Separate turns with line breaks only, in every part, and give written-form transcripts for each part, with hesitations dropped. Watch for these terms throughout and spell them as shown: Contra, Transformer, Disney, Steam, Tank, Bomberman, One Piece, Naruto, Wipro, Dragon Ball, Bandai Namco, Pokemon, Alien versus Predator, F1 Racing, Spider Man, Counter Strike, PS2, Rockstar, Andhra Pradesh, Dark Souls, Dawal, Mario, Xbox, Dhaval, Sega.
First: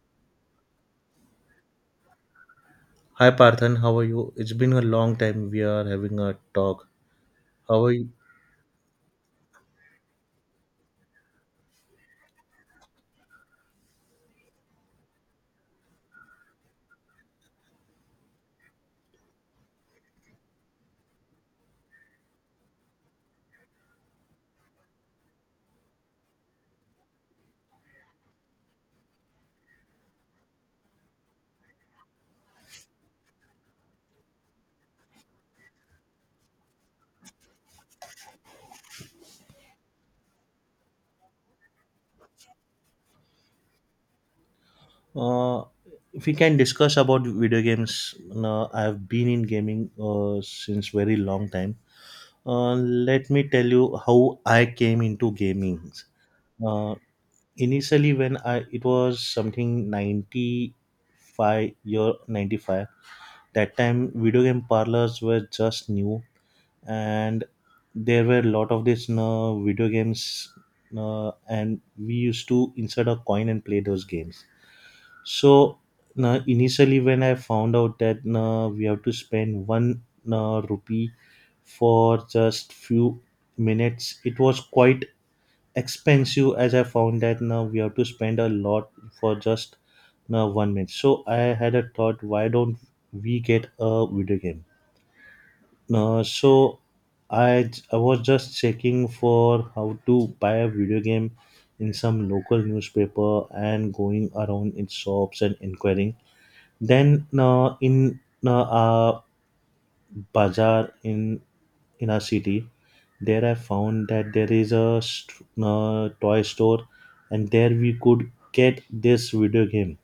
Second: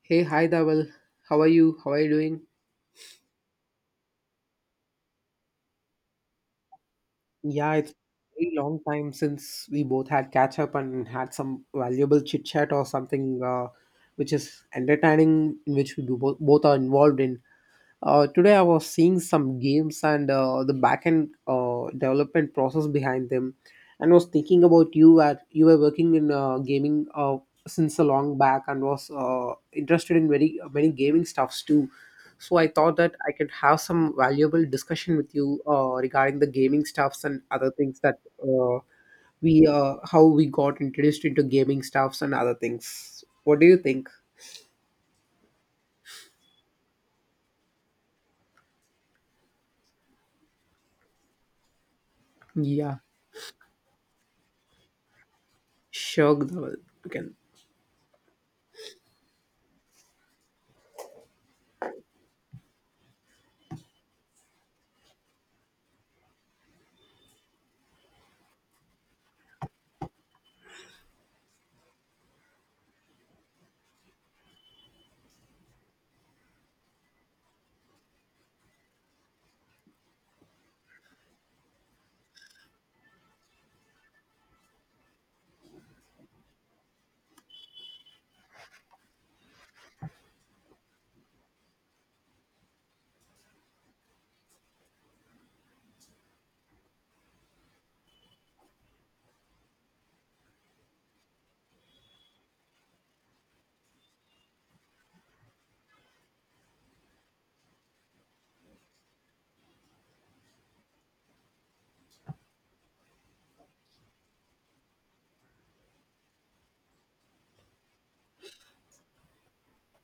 Hey, hi, Dawal. How are you? How are you doing?
Hi Parthan, how are you? It's been a long time we are having a talk.
Yeah,
How are
it's
you?
very long time since we both had catch up and had some valuable chit chat or something which is entertaining, in which we do both are involved in. Today I was seeing some games and the backend development process behind them, and was thinking about you. At you were working in gaming since a long back, and was interested in very many gaming stuffs too. So I thought that I could have some valuable discussion with you regarding the gaming stuffs and other things that we how we got introduced into gaming stuffs and other things. What do you think?
Uh, if we can discuss about video games, now I've been in gaming since very long time.
Yeah.
Let me tell you how I came into gaming.
Sure, Dhaval,
Uh,
you can.
Initially, when I it was something 95, year 95. That time, video game parlors were just new, and there were a lot of this video games, and we used to insert a coin and play those games. So initially, when I found out that we have to spend one rupee for just few minutes, it was quite expensive. As I found that now we have to spend a lot for just now 1 minute, so I had a thought, why don't we get a video game? So I was just checking for how to buy a video game in some local newspaper and going around its shops and inquiring. Then in a bazaar, in a city, there I found that there is a toy store, and there we could get this video game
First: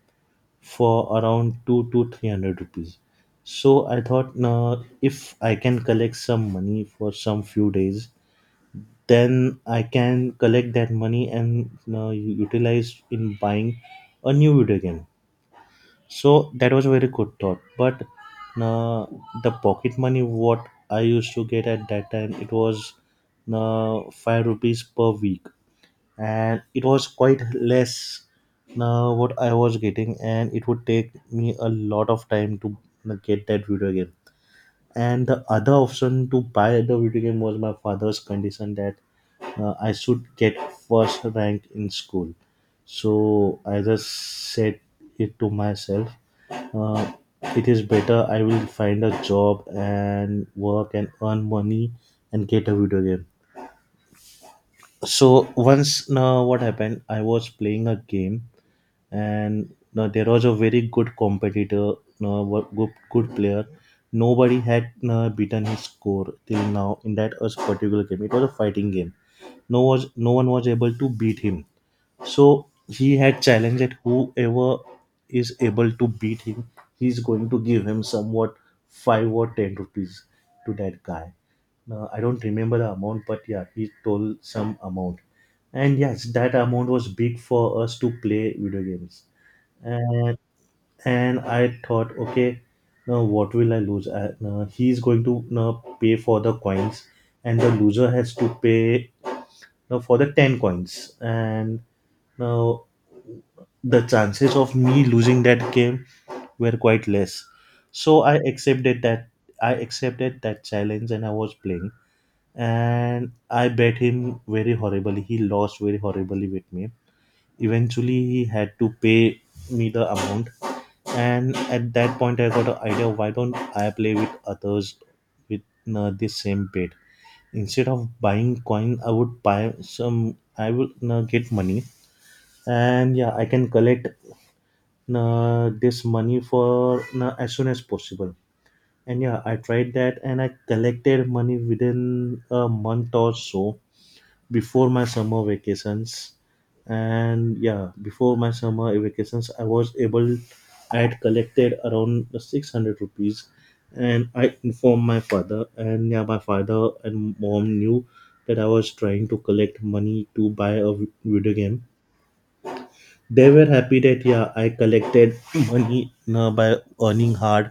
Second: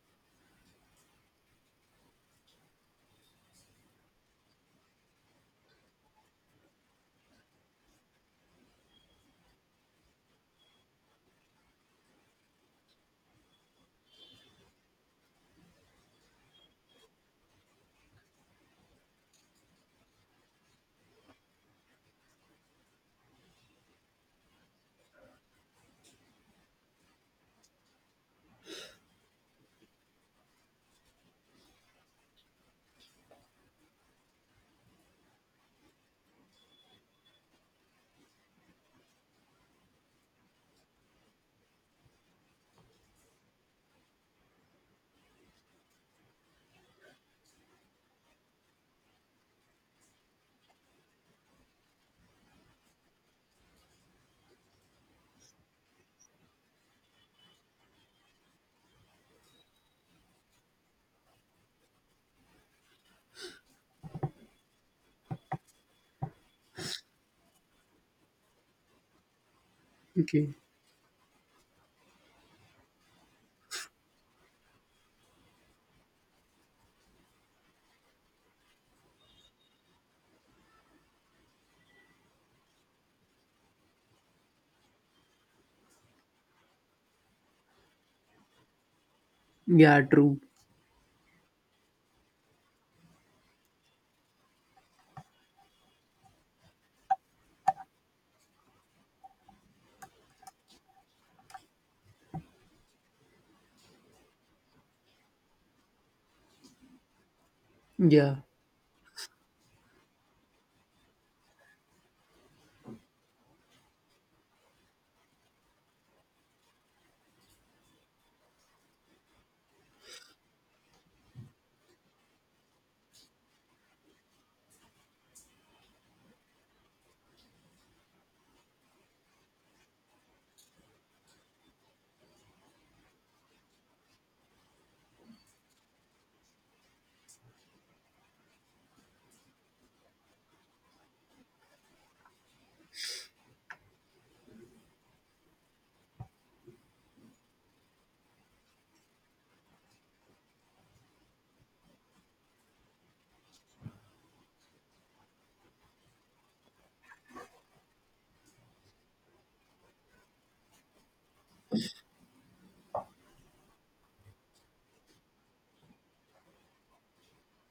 for around two to three hundred rupees. So I thought, nah, if I can collect some money for some few days, then I can collect that money and utilize in buying a new video game. So that was a very good thought. But uh, the pocket money what I used to get at that time, it was five rupees per week, and it was quite less now what I was getting, and it would take me a lot of time to get that video game. And the other option to buy the video game was my father's condition that I should get first rank in school. So I just said it to myself. Uh, it is better I will find a job and work and earn money and get a video game. So once, now what happened, I was playing a game, and now there was a very good competitor, good player. Nobody had now beaten his score till now in that us particular game. It was a fighting game. No one
Okay.
was able to beat him. So he had challenged that whoever is able to beat him, he's going to give him somewhat 5 or 10 rupees to that guy. Uh, I don't remember the amount, but yeah, he told some amount. And yes, that amount was big for us to play video games.
Yeah, true.
And and I thought, okay, now what will I lose? Now he's going to now pay for the coins, and the loser has to pay now for the ten coins. And now the chances of me losing that game were quite less. So
Yeah.
I accepted that. I accepted that challenge, and I was playing, and I bet him very horribly. He lost very horribly with me. Eventually, he had to pay me the amount, and at that point, I got an idea. Why don't I play with others with the same bet? Instead of buying coin, I would buy some. I would get money, and yeah, I can collect this money for as soon as possible. And yeah, I tried that, and I collected money within a month or so, before my summer vacations. I was able. I had collected around 600 rupees, and I informed my father. And yeah, my father and mom knew that I was trying to collect money to buy a video game. They were happy that yeah, I collected money, by earning hard,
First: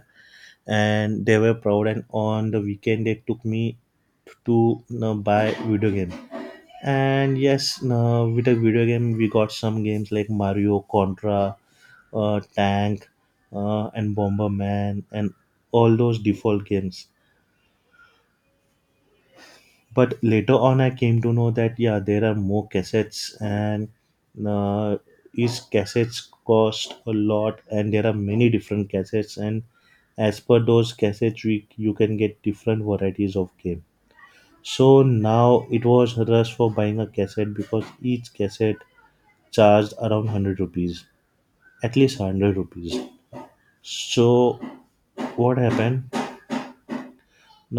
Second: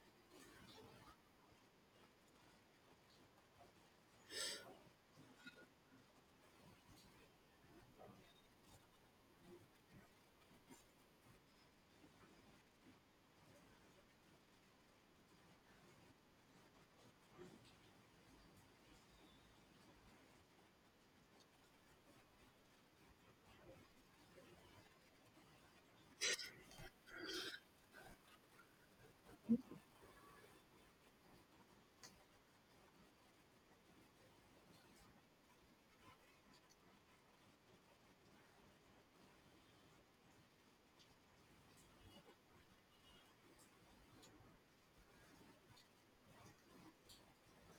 and they were proud. And on the weekend, they took me to, buy video game. And yes, now with a video game, we got some games like Mario, Contra, Tank, and Bomberman, and all those default games. But later on, I came to know that yeah, there are more cassettes, and uh, each cassettes cost a lot, and there are many different cassettes, and as per those cassettes, you can get different varieties of game. So now it was a rush for buying a cassette, because each cassette charged around 100 rupees, at least 100 rupees. So what happened,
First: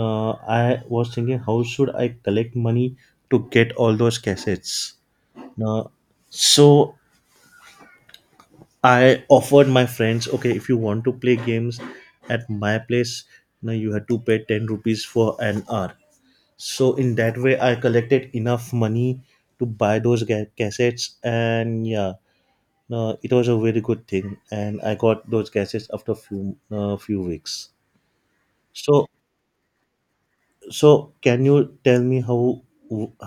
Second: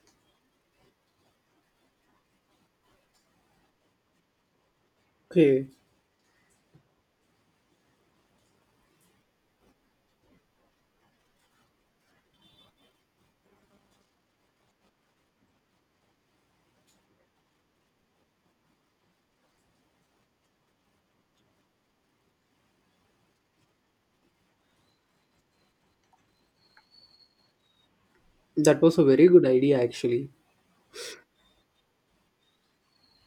uh, I was thinking, how should I collect money to get all those cassettes?
Okay,
Uh, so I offered my friends, okay, if you want to play games at my place, now you have to pay 10 rupees for an hour. So in that way, I collected enough money to buy those cassettes. And yeah, no, it was a very good thing, and I got those gases after few weeks.
that was a
So,
very good idea actually.
can you tell me how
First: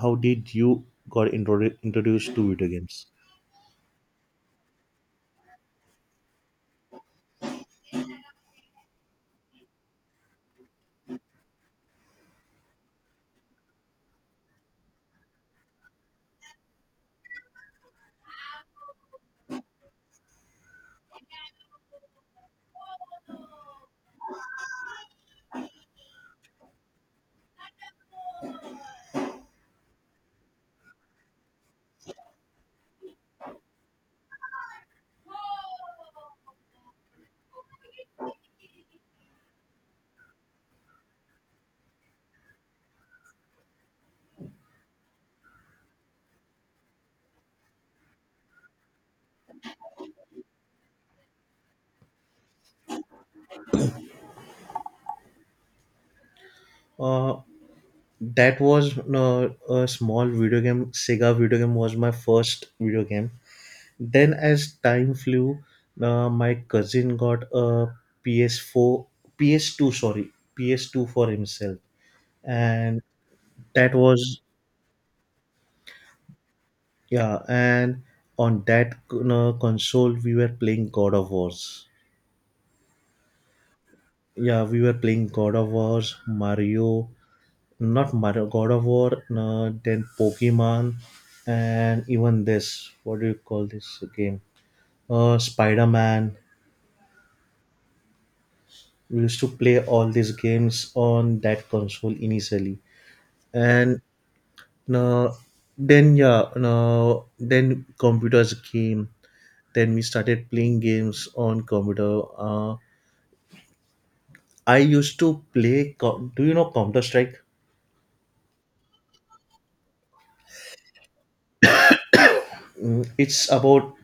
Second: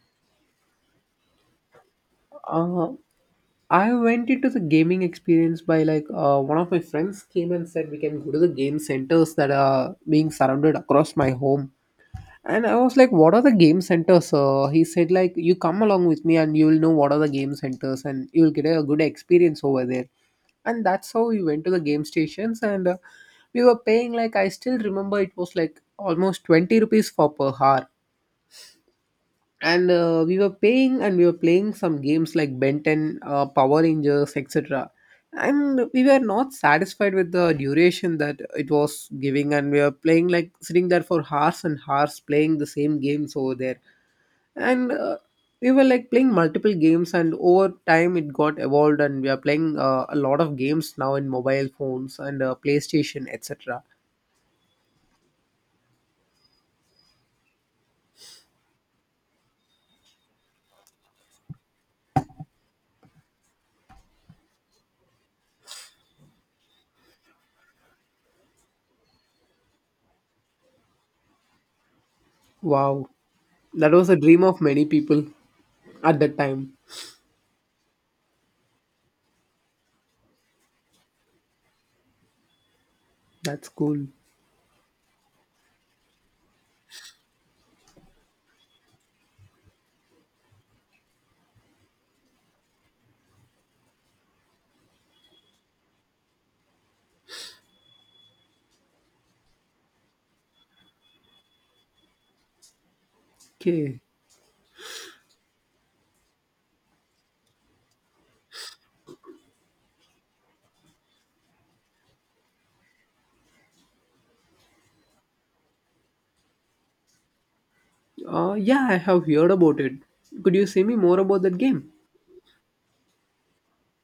how did you got introdu- introduced to video
Uh,
games?
I went into the gaming experience by like one of my friends came and said we can go to the game centers that are being surrounded across my home. And I was like, what are the game centers? He said like you come along with me and you will know what are the game centers and you will get a good experience over there. And that's how we went to the game stations and we were paying like I still remember it was like almost 20 rupees for per hour and we were paying and we were playing some games like benton power rangers etc, and we were not satisfied with the duration that it was giving and we were playing like sitting there for hours and hours playing the same games over there and we were like playing multiple games, and over time it got evolved and we are playing a lot of games now in mobile phones and playstation etc.
Uh, that was a small video game. Sega video game was my first video game. Then, as time flew, my cousin got a PS4, PS2, sorry, PS2 for himself, and
Wow, that
that
was a
was—
dream of many people at that time.
yeah. And on that console, we were playing God of Wars.
That's cool.
Yeah, we were playing God of Wars, Mario— not Mario, God of War, then Pokemon, and even this. What do you call this game? Spider Man. We used to play all these games on that console initially,
Okay.
and uh, then yeah, then computers came. Then we started playing games on computer. I used to play. Do you know Counter Strike?
Yeah, I have heard about it. Could you say me more about that game?
Mm, it's about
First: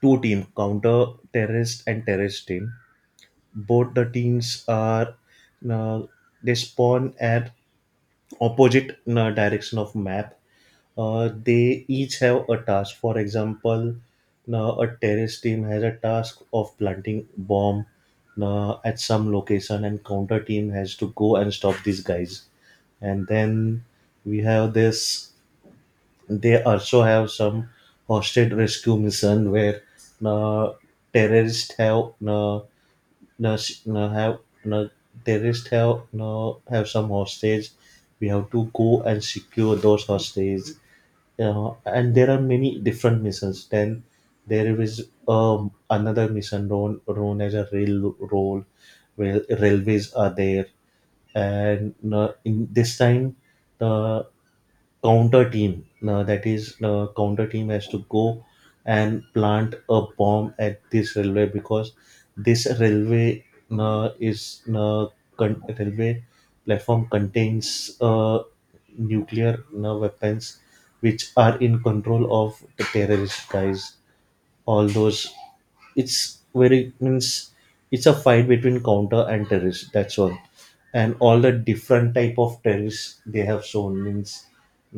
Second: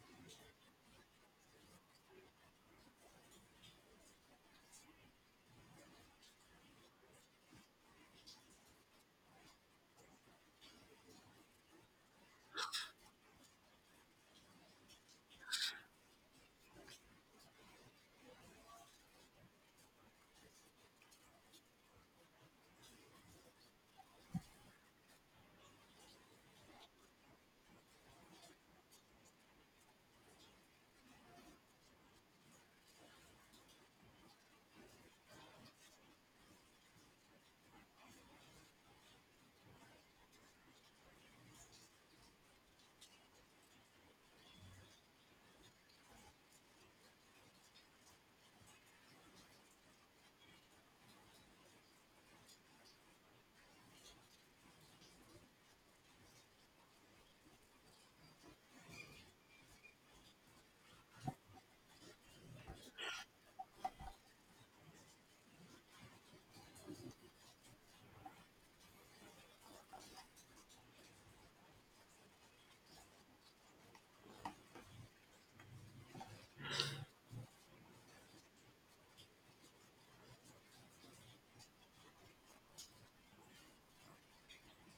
two team, counter terrorist and terrorist team. Both the teams are uh, they spawn at opposite direction of map. They each have a task. For example, a terrorist team has a task of planting bomb at some location, and counter team has to go and stop these guys. And then we have this— they also have some hostage rescue mission where uh, terrorists have s- have uh, terrorists have some hostage. We have to go and secure those hostages. And there are many different missions. Then there is another mission known as a rail role, where railways are there, and in this time, the counter team now that is counter team has to go and plant a bomb at this railway, because this railway uh, is uh, railway platform contains nuclear weapons, which are in control of the terrorist guys. All those, it's very, means, it's a fight between counter and terrorists, that's all. And all the different type of terrorists they have shown, means,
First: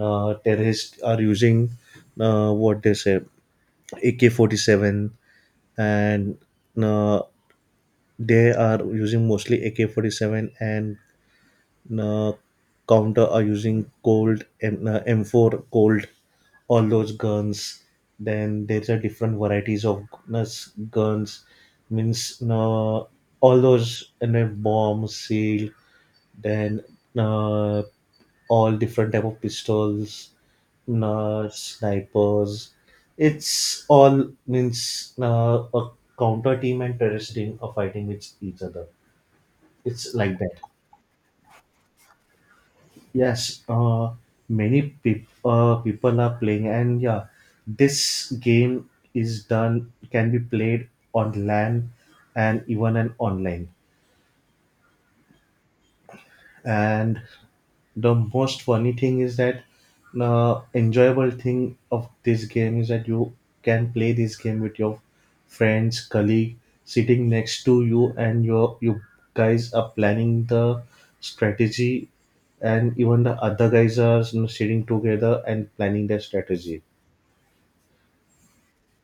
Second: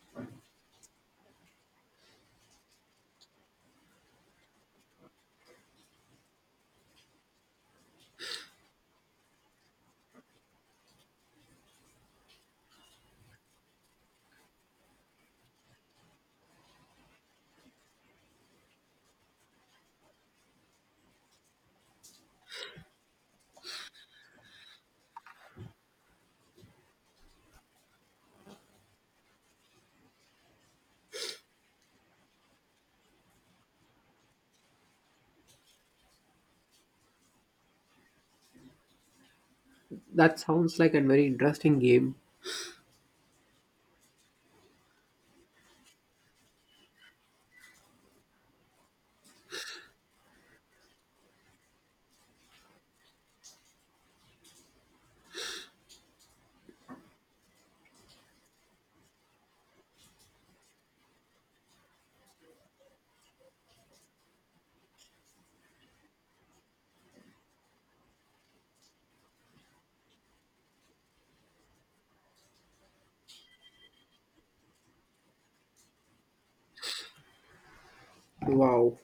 terrorists are using, what they say, ak-47, and uh, they are using mostly ak-47, and uh, counter are using cold M, M4 cold, all those guns. Then there's a different varieties of uh, guns, means, all those, and bomb seal, then uh, all different type of pistols, snipers. It's all, means, a counter team and terrorist team are fighting with each other, it's
That
like that.
sounds like a very interesting game.
Yes, many people are playing, and yeah, this game is done, can be played on LAN and even an online. And the most funny thing is that the enjoyable thing of this game is that you can play this game with your friends, colleague sitting next to you, and you guys are planning the strategy, and even the other guys are, sitting together and planning their strategy.
Wow.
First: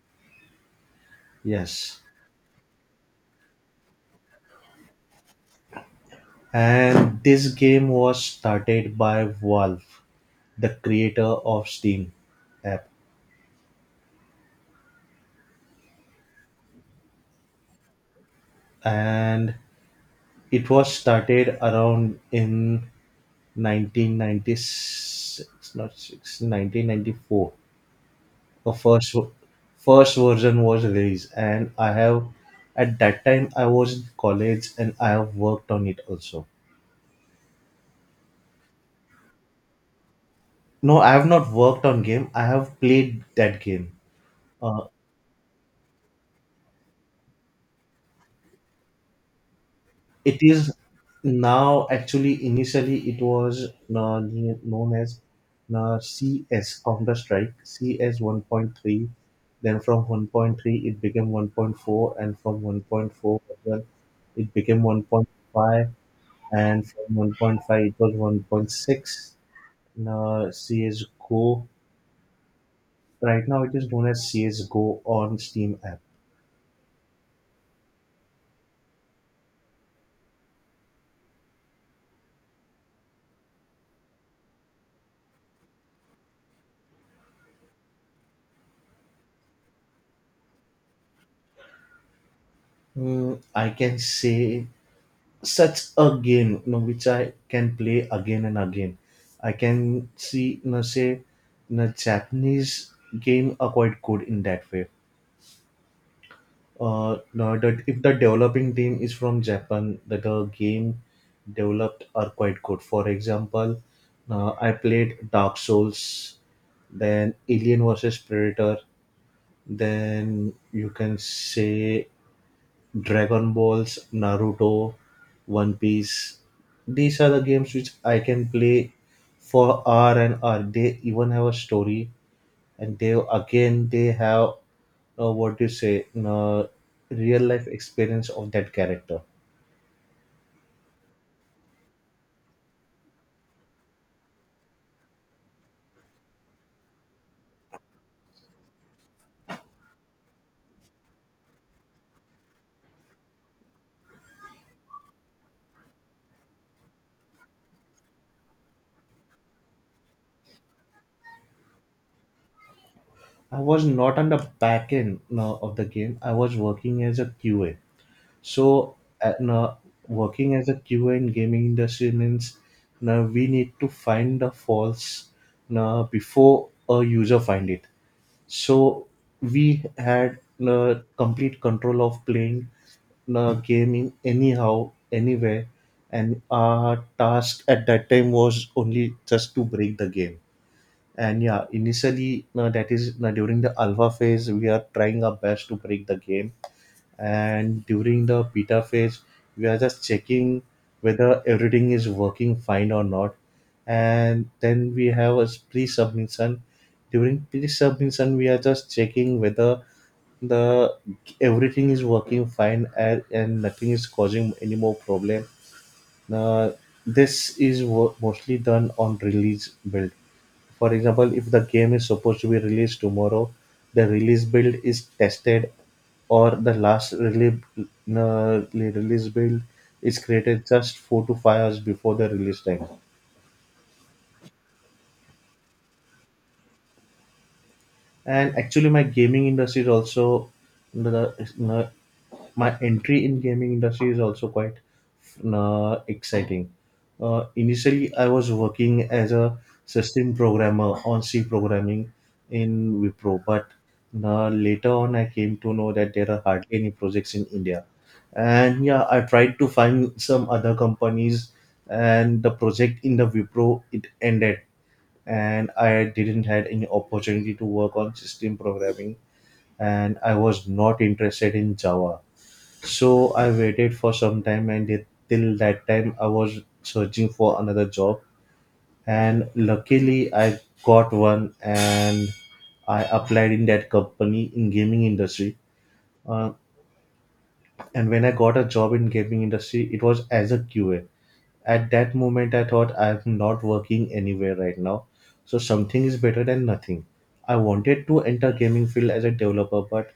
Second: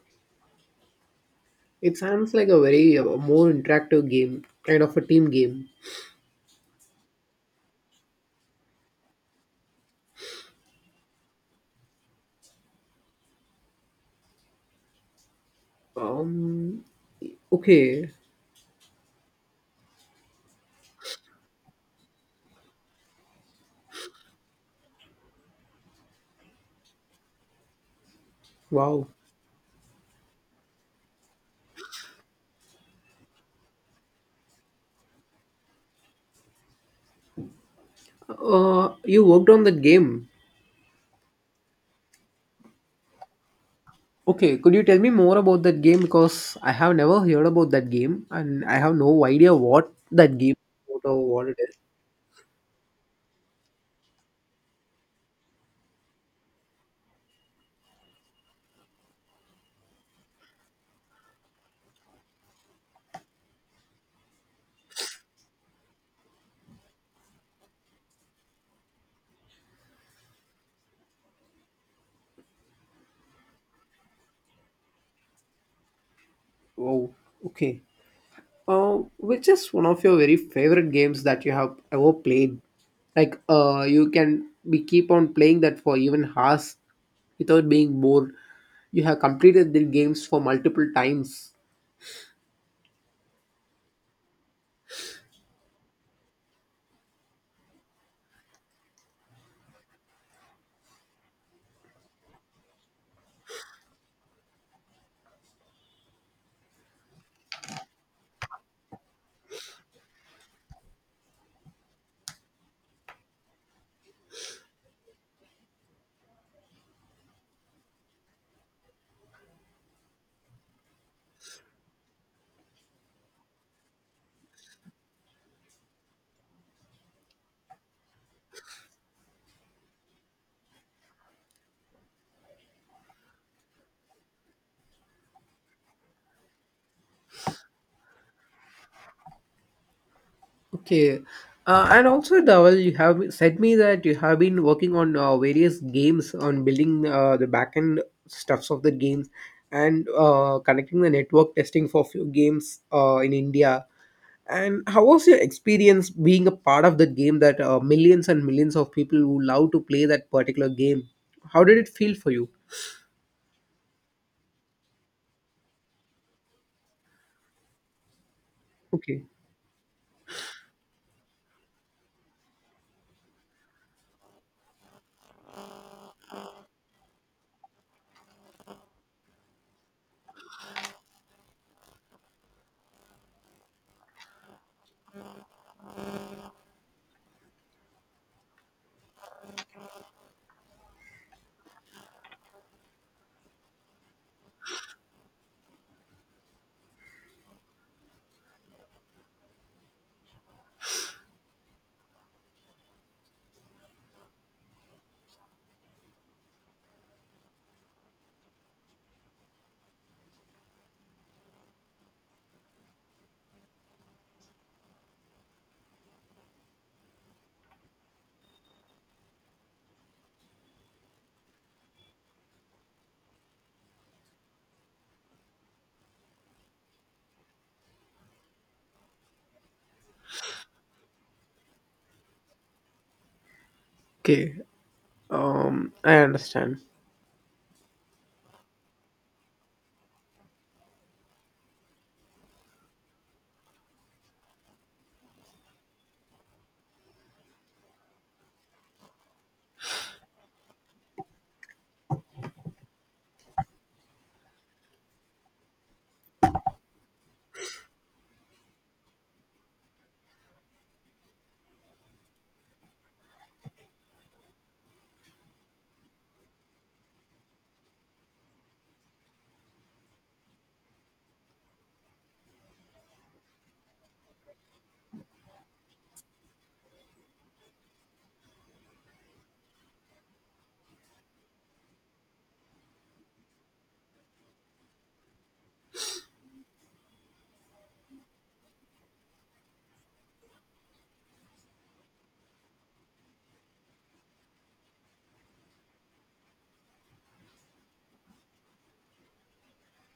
It
Yes,
sounds like a very more interactive game, kind of a team game.
and this game was started by Valve, the creator of Steam app,
Um, okay.
and it was started around in 1996, not six, 1994. The
Wow.
first version was released, and I have— at that time I was in college, and I have worked on it also.
You worked on that game.
No, I have not worked on game. I have played that game.
Okay, could you
Uh,
tell me more about that game? Because I have never heard about that game and I have no idea what that
it
game
is,
is about or what it is.
now actually initially it was known as cs counter strike cs 1.3. Then from 1.3 it became 1.4, and from 1.4 as well it became 1.5, and from 1.5 it was 1.6. Uh, csgo, right now it is known as csgo on steam app.
Wow. Okay. Which is one of your very favorite games that you have ever played? Like, you can be keep on playing that for even hours without being bored. You have completed the games for multiple times.
Mm, I can say such a game, which I can play again and again. I can see, say, Japanese game are quite good in that way. No, that if the developing team is from Japan, that the game developed are quite good. For example, I played Dark Souls, then Alien versus Predator, then you can say Dragon Balls, Naruto, One Piece. These are the games which I can play for hour and hour. They even have a story, and they have, what do you say, real life experience of that character.
Okay. And also, Dawal, you have said me that you have been working on various games on building the backend stuffs of the games and connecting the network testing for few games in India. And how was your experience being a part of the game that millions and millions of people who love to play that particular game? How did it feel for you?
I was not on the back end of the game. I was working as a QA. So,
Okay.
uh, now, working as a QA in gaming industry means now we need to find the faults now before a user find it. So we had complete control of playing gaming anyhow, anywhere, and our task at that time was only just to break the game. And yeah, initially, that is during the alpha phase, we are trying our best to break the game, and during the beta phase we are just checking whether everything is working fine or not. And then we have a pre-submission. During pre-submission we are just checking whether the everything is working fine and nothing is causing any more problem. Now this is mostly done on release build. For example, if the game is supposed to be released tomorrow, the release build is tested, or the last release build is created just 4 to 5 hours before the release time.
Okay. I understand.
And actually my gaming industry is also the the- my entry in gaming industry is also quite exciting. Initially, I was working as a system programmer on C programming in Wipro, but later on, I came to know that there are hardly any projects in India. And yeah, I tried to find some other companies, and the project in the Wipro it ended, and I didn't had any opportunity to work on system programming, and I was not interested in Java. So I waited for some time, and till that time I was searching for another job and luckily I got one, and I applied in that company in gaming industry. Uh, and when I got a job in gaming industry, it was as a QA. At that moment I thought I'm not working anywhere right now, so something is better than nothing. I wanted to enter gaming field as a developer, but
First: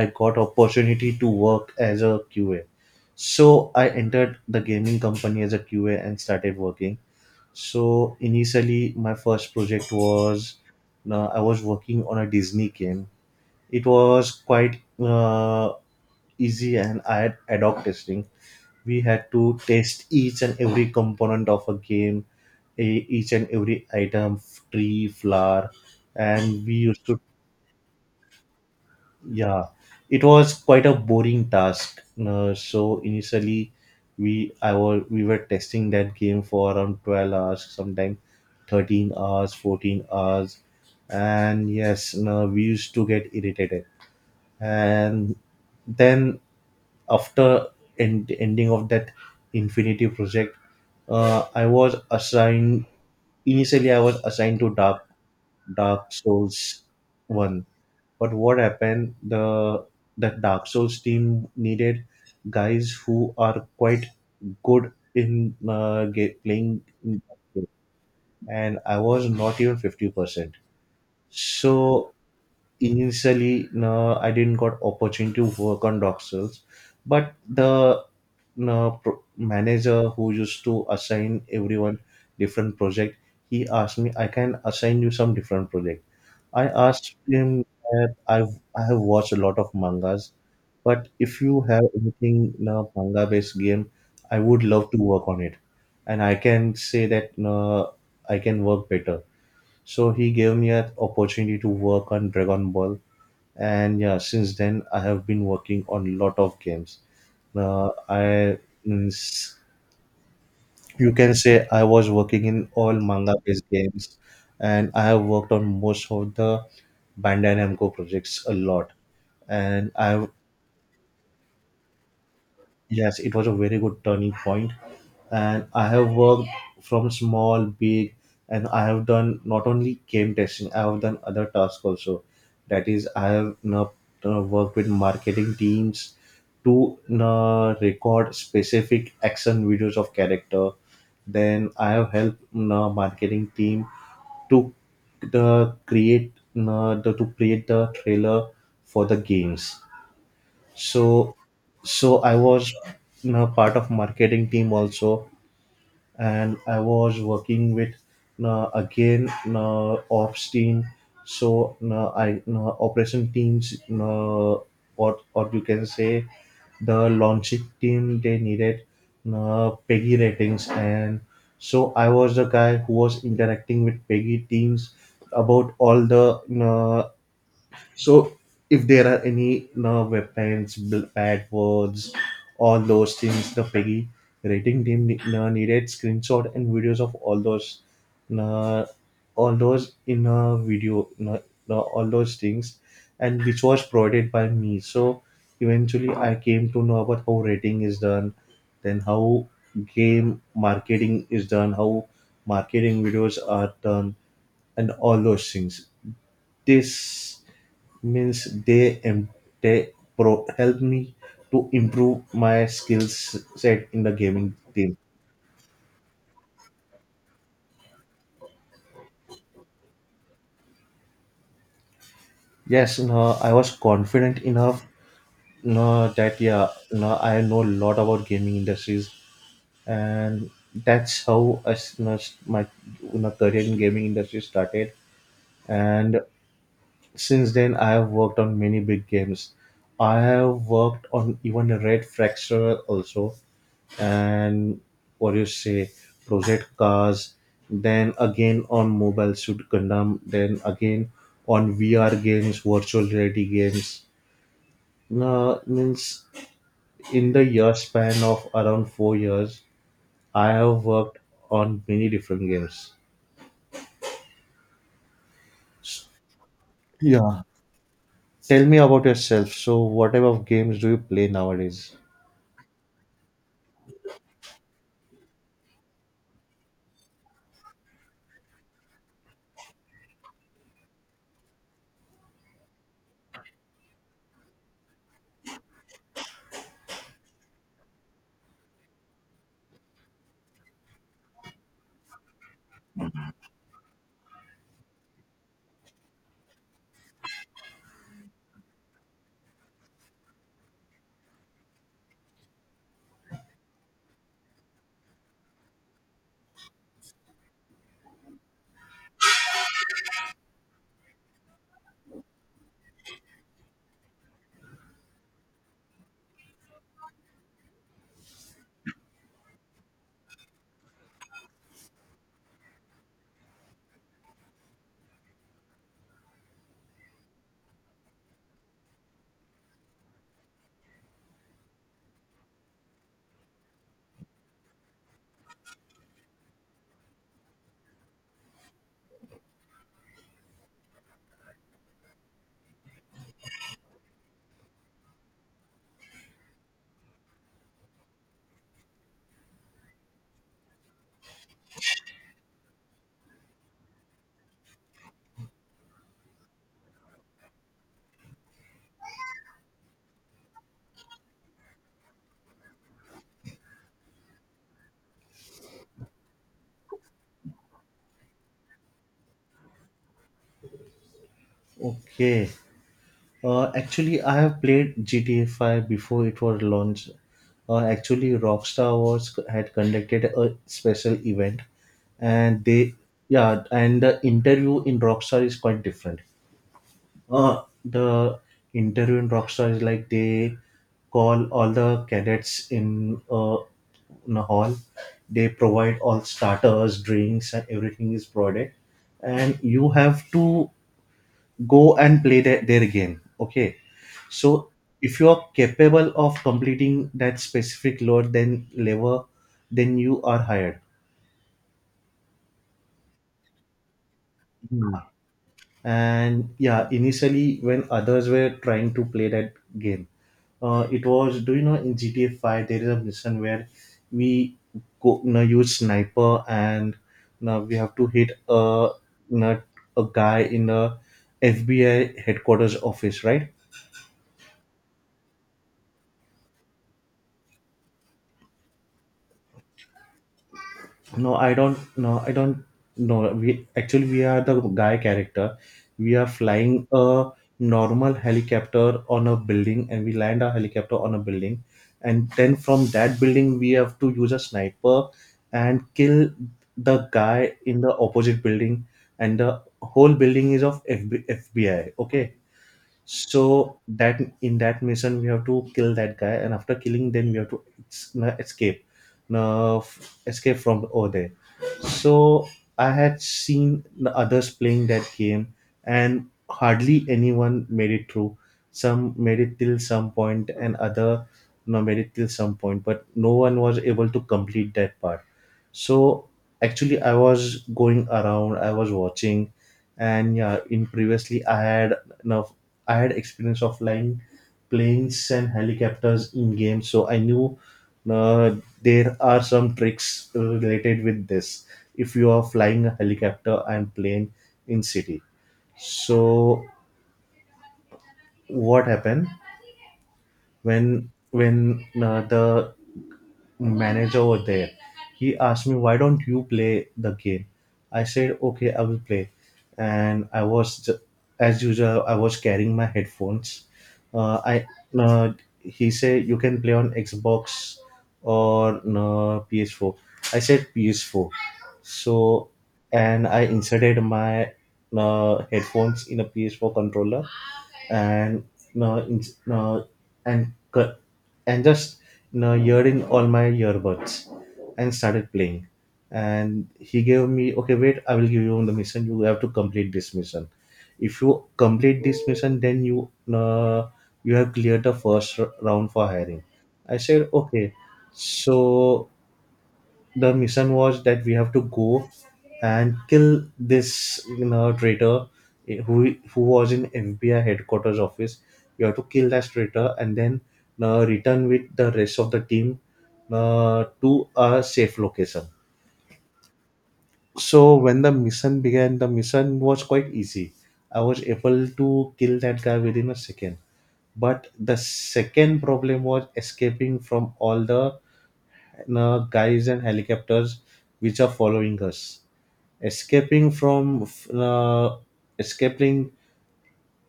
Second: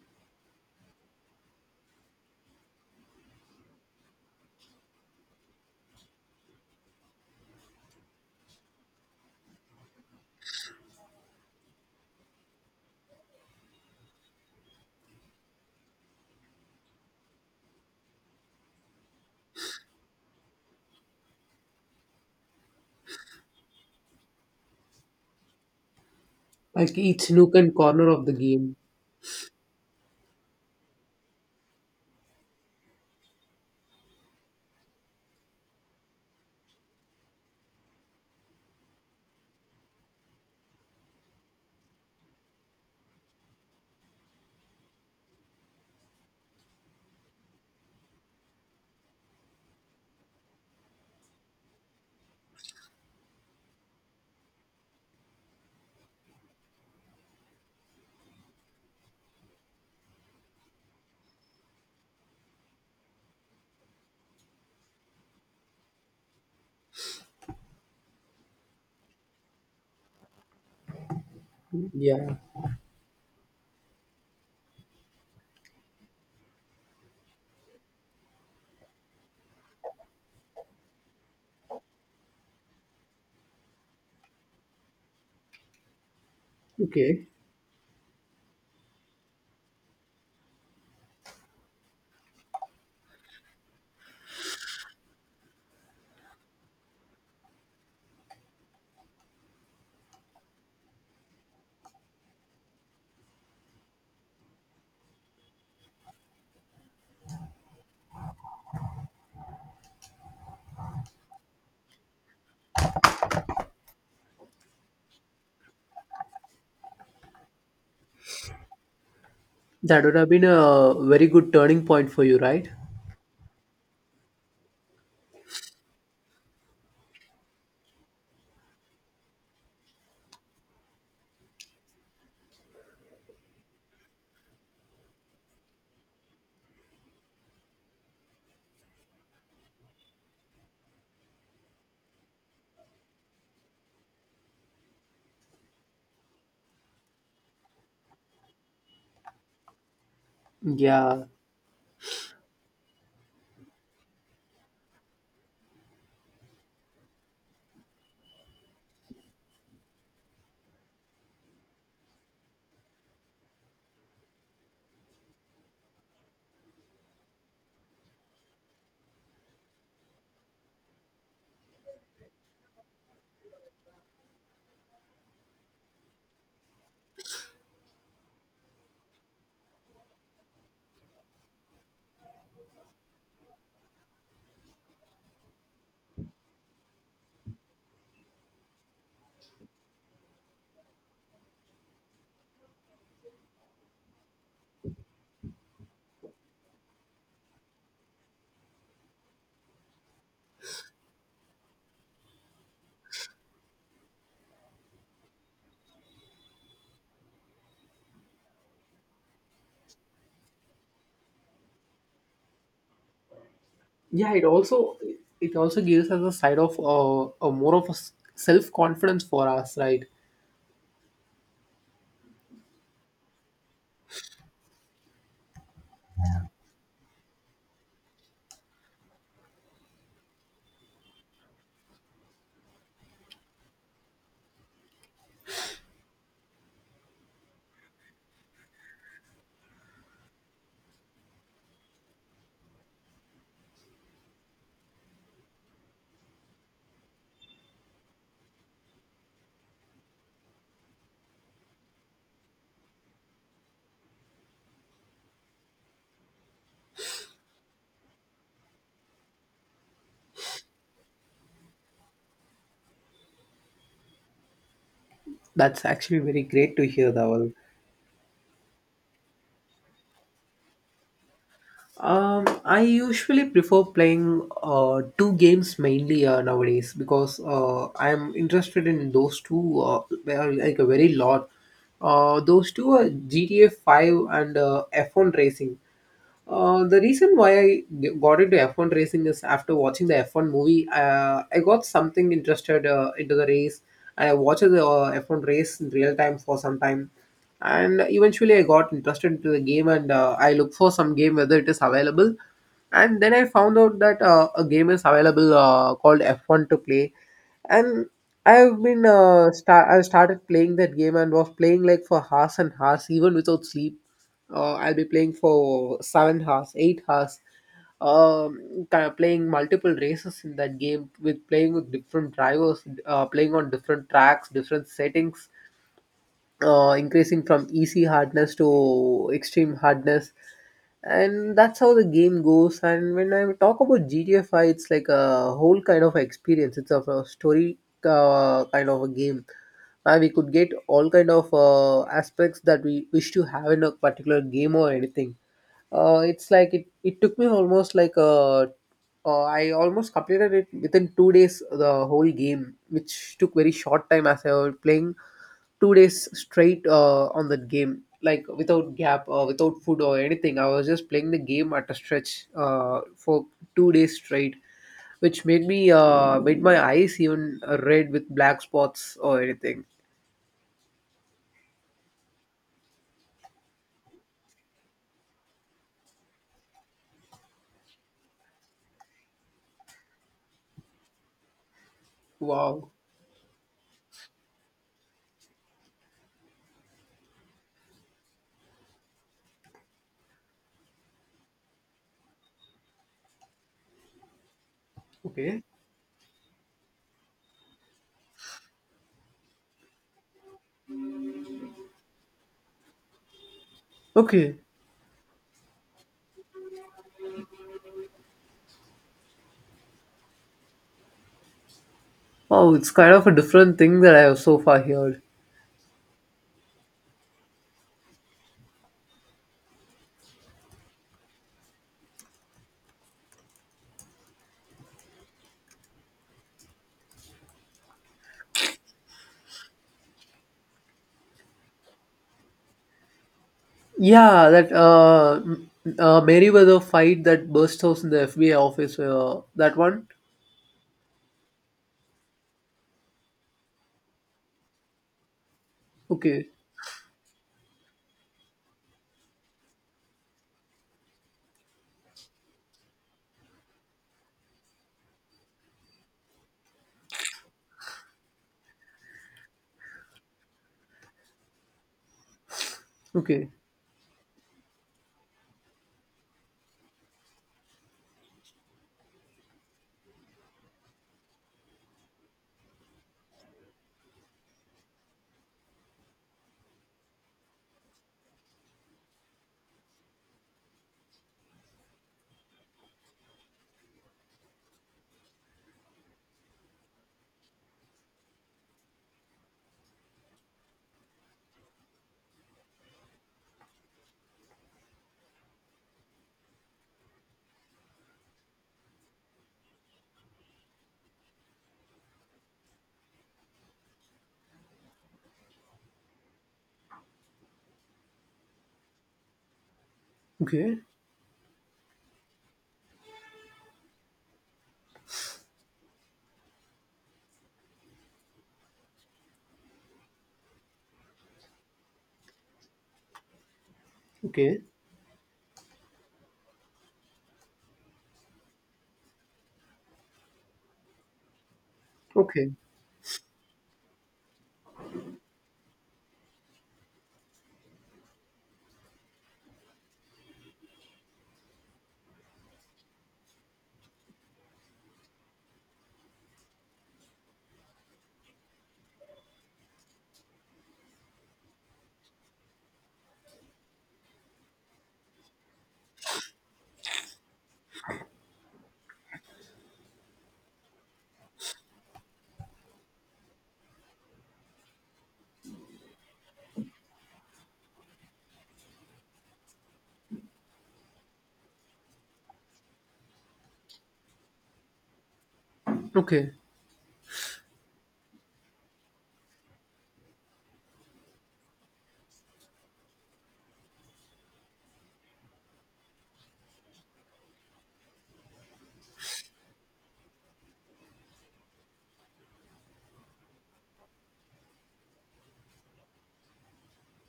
I got opportunity to work as a QA, so I entered the gaming company as a QA and started working. So initially my first project was I was working on a Disney game. It was quite easy, and I had ad hoc testing. We had to test each and every component of a game, each and every item, tree, flower. And we
Like
used to,
each nook and corner of the game.
yeah, it was quite a boring task. So initially we I was we were testing that game for around 12 hours, sometime 13 hours, 14 hours, and yes. No, we used to get irritated. And then, after ending of that infinity project, I was assigned, initially I was assigned to Dark Souls 1, but what happened, the Dark Souls team needed guys who are quite good in playing that game. And I was not even 50%. So
Yeah.
initially, no, I didn't got opportunity to work on doc cells, but the, no, manager who used to assign everyone different project, he asked me, I can assign you some different project. I asked
Okay.
him that I have watched a lot of mangas, but if you have anything, no, manga based game, I would love to work on it, and I can say that, no, I can work better. So he gave me an opportunity to work on Dragon Ball, and yeah, since then I have been working on lot of games. Uh, I means you can say I was working in all manga based games, and I have worked on most of the Bandai Namco projects a lot. And
That
I,
would have been a very good turning point for you, right?
yes, it was a very good turning point, and I have worked from small, big, and I have done not only game testing. I have done other tasks also. That is, I have now worked with marketing teams to record specific action videos of character. Then I have helped marketing team to the create to create the trailer for the games.
Yeah,
So, so I was, you know, part of marketing team also, and I was working with, you know, again, you know, ops team. So, you know, I, you know, operation teams, you know, or you can say the launching team, they needed, you know, Peggy ratings. And so I was the guy who was interacting with Peggy teams about all the, you know, so if there are any, no, weapons, bad words, all those things, the Peggy rating team, no, needed screenshot and videos of all those, no, all those in a video, no, no, all those things, and which was provided by me. So eventually, I came to know about how rating is done, then how game marketing is done, how marketing videos are done, and all those things. This means they and they pro- help me to improve my skills set in the
yeah.
gaming team.
It also gives us a side of a more of a self confidence for us, right?
Yes, no, I was confident enough, no, that yeah, no, I know a lot about gaming industries. And that's how I, s- no, s- my, you know, career in gaming industry started. And since then I have worked on many big games. I have worked on even Red Fracture also, and what you say, Project Cars, then again on Mobile Suit Gundam, then again on VR games, virtual reality games. No, means in the year span of around 4 years, I have worked on many different games.
That's actually very great to hear,
Yeah.
Dhaval.
Tell me about yourself. So what type of games do you play nowadays?
I usually prefer playing two games mainly nowadays because I'm interested in those two well, like a very lot. Those two are GTA 5 and F1 Racing. The reason why I got into F1 racing is after watching the F1 movie, I got something interested into the race. And I watched the F1 race in real time for some time, and eventually I got interested into the game and I looked for some game whether it is available. And then I found out that a game is available called F1 to play. And I started playing that game and was playing like for hours and hours even without sleep. I'll be playing for 7 hours 8 hours. Um, kind of playing multiple races in that game with playing with different drivers, playing on different tracks, different settings, increasing from easy hardness to extreme hardness. And that's how the game goes. And when I talk about gta 5, it's like a whole kind of experience. It's of a story, kind of a game. And we could get all kind of aspects that we wish to have in a particular game or anything. It took me almost like a, I almost completed it within 2 days the whole game, which took very short time as I was playing 2 days straight on that game, like without gap or without food or anything. I was just playing the game at a stretch for 2 days straight, which made me made my eyes even red with black spots or anything.
Okay. Actually, I have played GTA 5 before it was launched. Actually, Rockstar was had conducted a special event, and they,
Wow.
yeah, and the interview in Rockstar is quite different. The interview in Rockstar is like they call all the cadets in a hall. They
Okay.
provide all starters, drinks, and everything is provided. And you have to go and play that their game. Okay,
Okay.
so if you are capable of completing that specific load, then lever, then you are hired.
Wow, it's kind of a different thing that I have so far
Mm.
heard.
And yeah, initially when others were trying to play that game, it was, do you know, in GTA 5 there is a mission where we go, you know, use sniper and, you know, we have to hit a, you know, a guy in a FBI headquarters office, right?
Yeah, that Merryweather fight that burst out in the FBI office. That one.
No, I don't. No, I don't. No, we actually, we are the guy character. We are
Okay.
flying a normal helicopter on a building, and we land our helicopter on a building, and then from that building we have to use a sniper and kill the guy in the opposite building, and the whole building is of FBFBI. Okay,
Okay.
so that in that mission we have to kill that guy, and after killing, then we have to escape, escape from over there. So I had seen the others playing that game, and hardly anyone made it through. Some made it till some point, and other, no, made it till some point, but no one was able to complete that part. So actually, I was going around, I was watching, and yeah, in previously I had enough, I had experience of flying planes and helicopters in games, so I knew uh, there are some tricks related with this. If you are flying a helicopter and plane in city, so what happened
Okay.
when the manager over there, he asked me, "Why don't you play the game?" I said, "Okay, I will play." And I was, as usual, I was carrying my headphones.
Okay.
I uh, he said, "You can play on Xbox or, no, PS4." I said PS4. So
Okay.
and I inserted my headphones in a PS4 controller and uh, in, uh, and cu- just, you know, ear in all my earbuds and started playing. And he gave me, okay, wait, I will give you the mission. You have to complete this mission. If you complete this mission, then you, uh, you have cleared the first round for hiring. I said okay. So the mission was that we have to go and kill this, you know, traitor, eh, who was in FBI headquarters office. You have to kill that traitor and then return with the rest of the team to a safe location.
Okay.
So when the mission began, the mission was quite easy. I was able to kill that guy within a second. But the second problem was escaping from all the and guys and helicopters which are following us, escaping from escaping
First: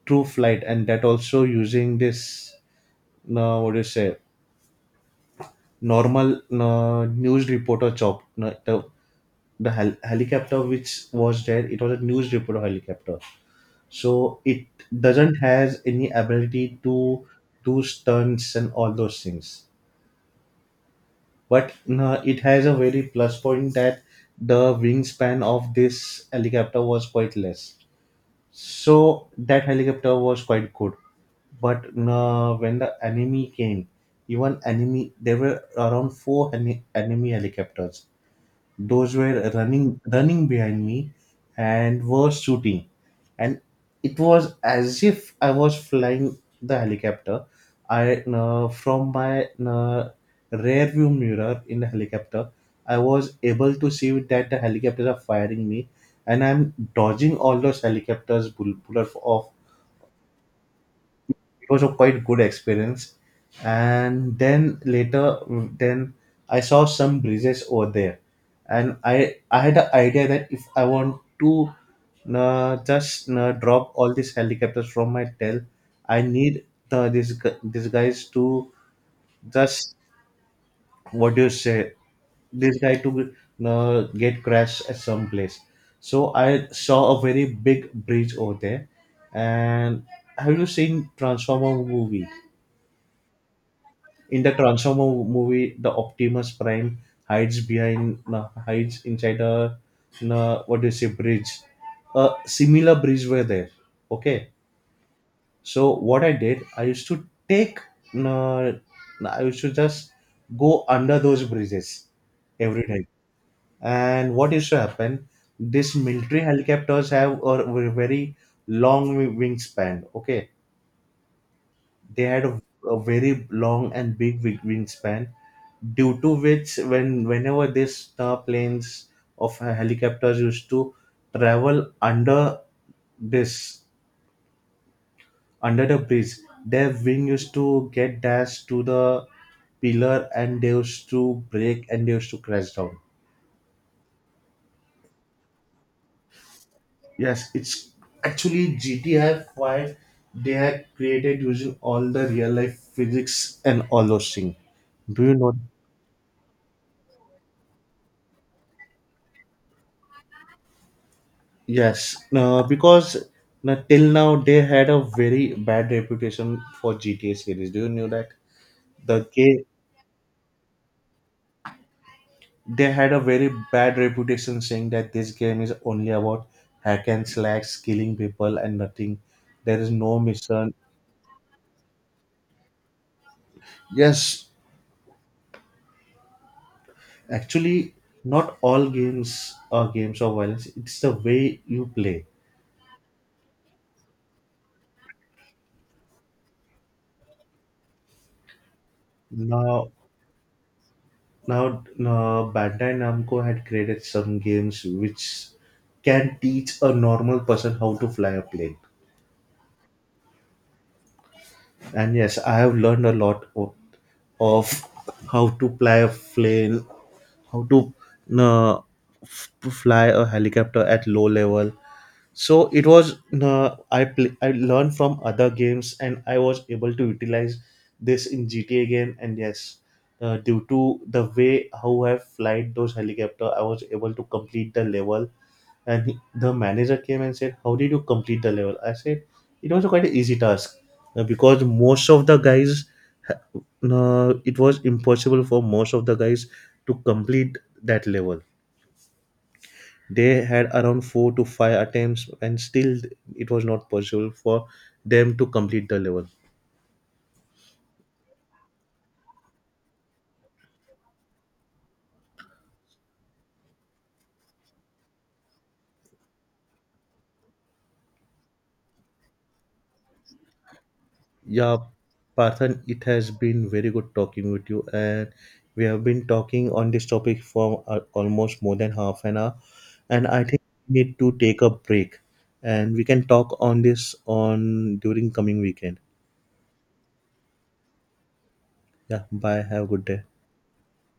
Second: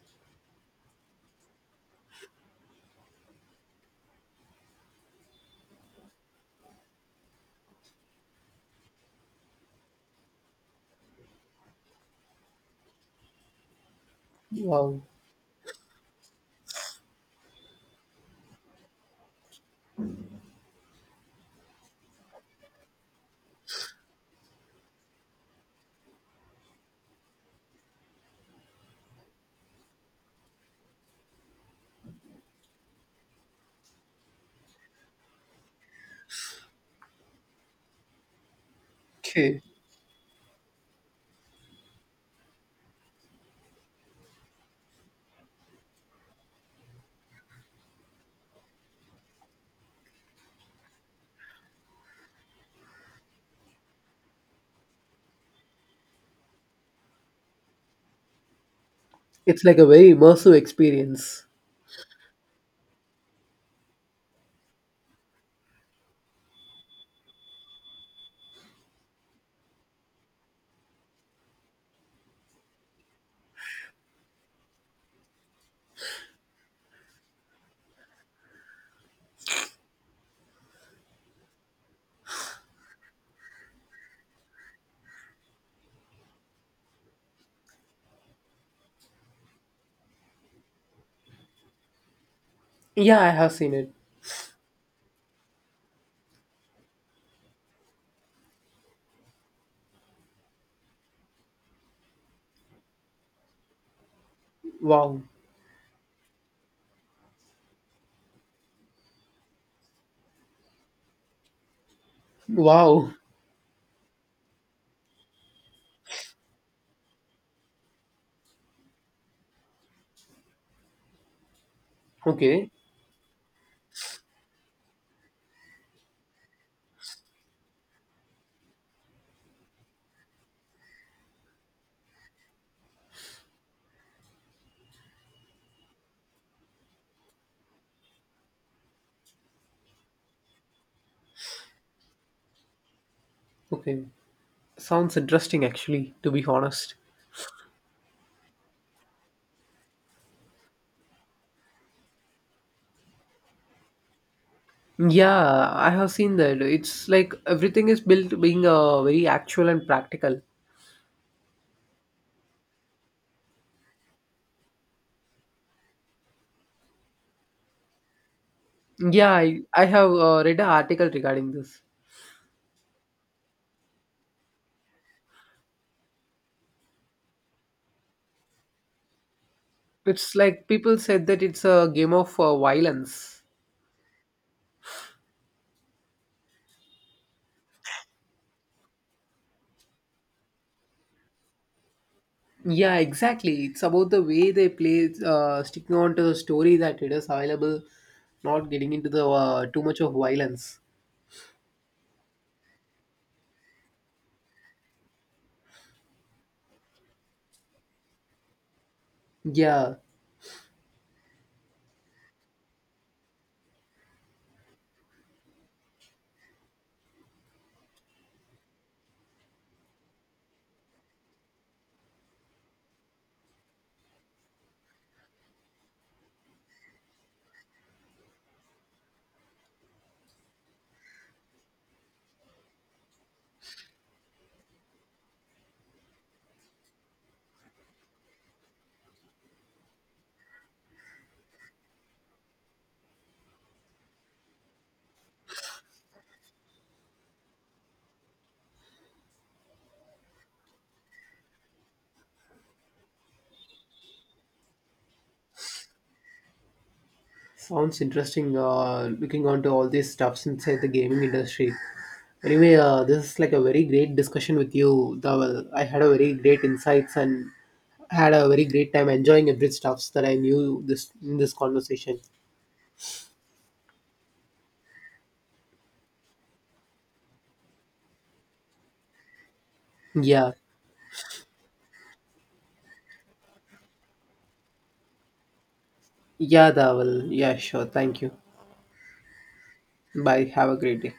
through flight, and that also using this what do you say normal news reporter chop the hel- helicopter which was there. It was a news reporter helicopter, so it
Wow.
doesn't has any ability to do stunts and all those things. But it has a very plus point that the wingspan of this helicopter was quite less, so that helicopter was quite good. But when the enemy came, even enemy, there were around four enemy helicopters. Those were
Okay.
running behind me and were shooting. And it was as if I was flying the helicopter. I, from my rear view mirror in the helicopter, I was able to see that the helicopters are firing me, and I'm dodging all those helicopters bullet of.
It's like a very immersive experience.
It was a quite good experience. And then later, then I saw some bridges over there. And I had the idea that if I want to just drop all these helicopters from my tail, I need these guys to just, what do you say, this guy to get crashed at some place. So I saw a very big bridge over there. And have you seen Transformer movie?
Yeah, I have seen it.
In the Transformer movie, the Optimus Prime hides behind, hides inside a, what do you say bridge. A similar bridge were there. Okay,
Wow.
so what I did, I used to take, uh, I used to just go under those bridges every night.
Wow.
And what used to happen? These military helicopters have a very long wingspan. Okay, they had
Okay.
a very long and big wingspan, due to which, whenever these star planes of helicopters used to travel this under the bridge, their wing used to get dashed to the pillar, and they used to break, and they used to crash down.
Okay. Sounds interesting, actually. To be honest.
Yes, it's actually GTI 5, they are created using all the real life physics and all those things. Do you know,
Yeah, I have seen that. It's like everything is built being very actual and practical.
yes, because now, till now they had a very bad reputation for GTA series. Do you know that? The
Yeah,
game,
I have read an article regarding this.
they had a very bad reputation saying that this game is only about hack and slash, killing people and nothing. There is no
It's like
mission.
people said that it's a game of violence.
Yes, actually, not all games are games of violence. It's the way you play.
Yeah, exactly. It's about the way they play, sticking on to the story that it is available, not getting into the too
Now,
much of violence.
Now, Bandai Namco had created some games which can teach a normal person how to fly a plane.
Yeah.
And yes, I have learned a lot of how to fly a plane, how to uh, f- fly a helicopter at low level. So it was, I learned from other games, and I was able to utilize this in GTA game. And yes, due to the way how I flight those helicopter, I was able to complete the level. And the manager came and said, how did you complete the level? I said, it was a quite an easy task. Because most of the guys ha- it was impossible for most of the guys to complete that level. They had around four to five attempts, and still it was not possible for them to complete the level.
Sounds interesting. Looking onto all these stuffs inside the gaming industry. Anyway, this is like a very great discussion with you, Dawal. I had a very great insights and had a very great time enjoying every stuffs that I knew this in this
Yeah,
conversation.
Parthan, it has been very good talking with you, and we have been talking on this topic for almost more than half an hour, and I
Yeah,
think we need to take a break, and we can talk on this on during coming weekend.
yeah, Dawal. Yeah, sure. Thank you.
Yeah, bye. Have a good day.
Bye. Have a great day.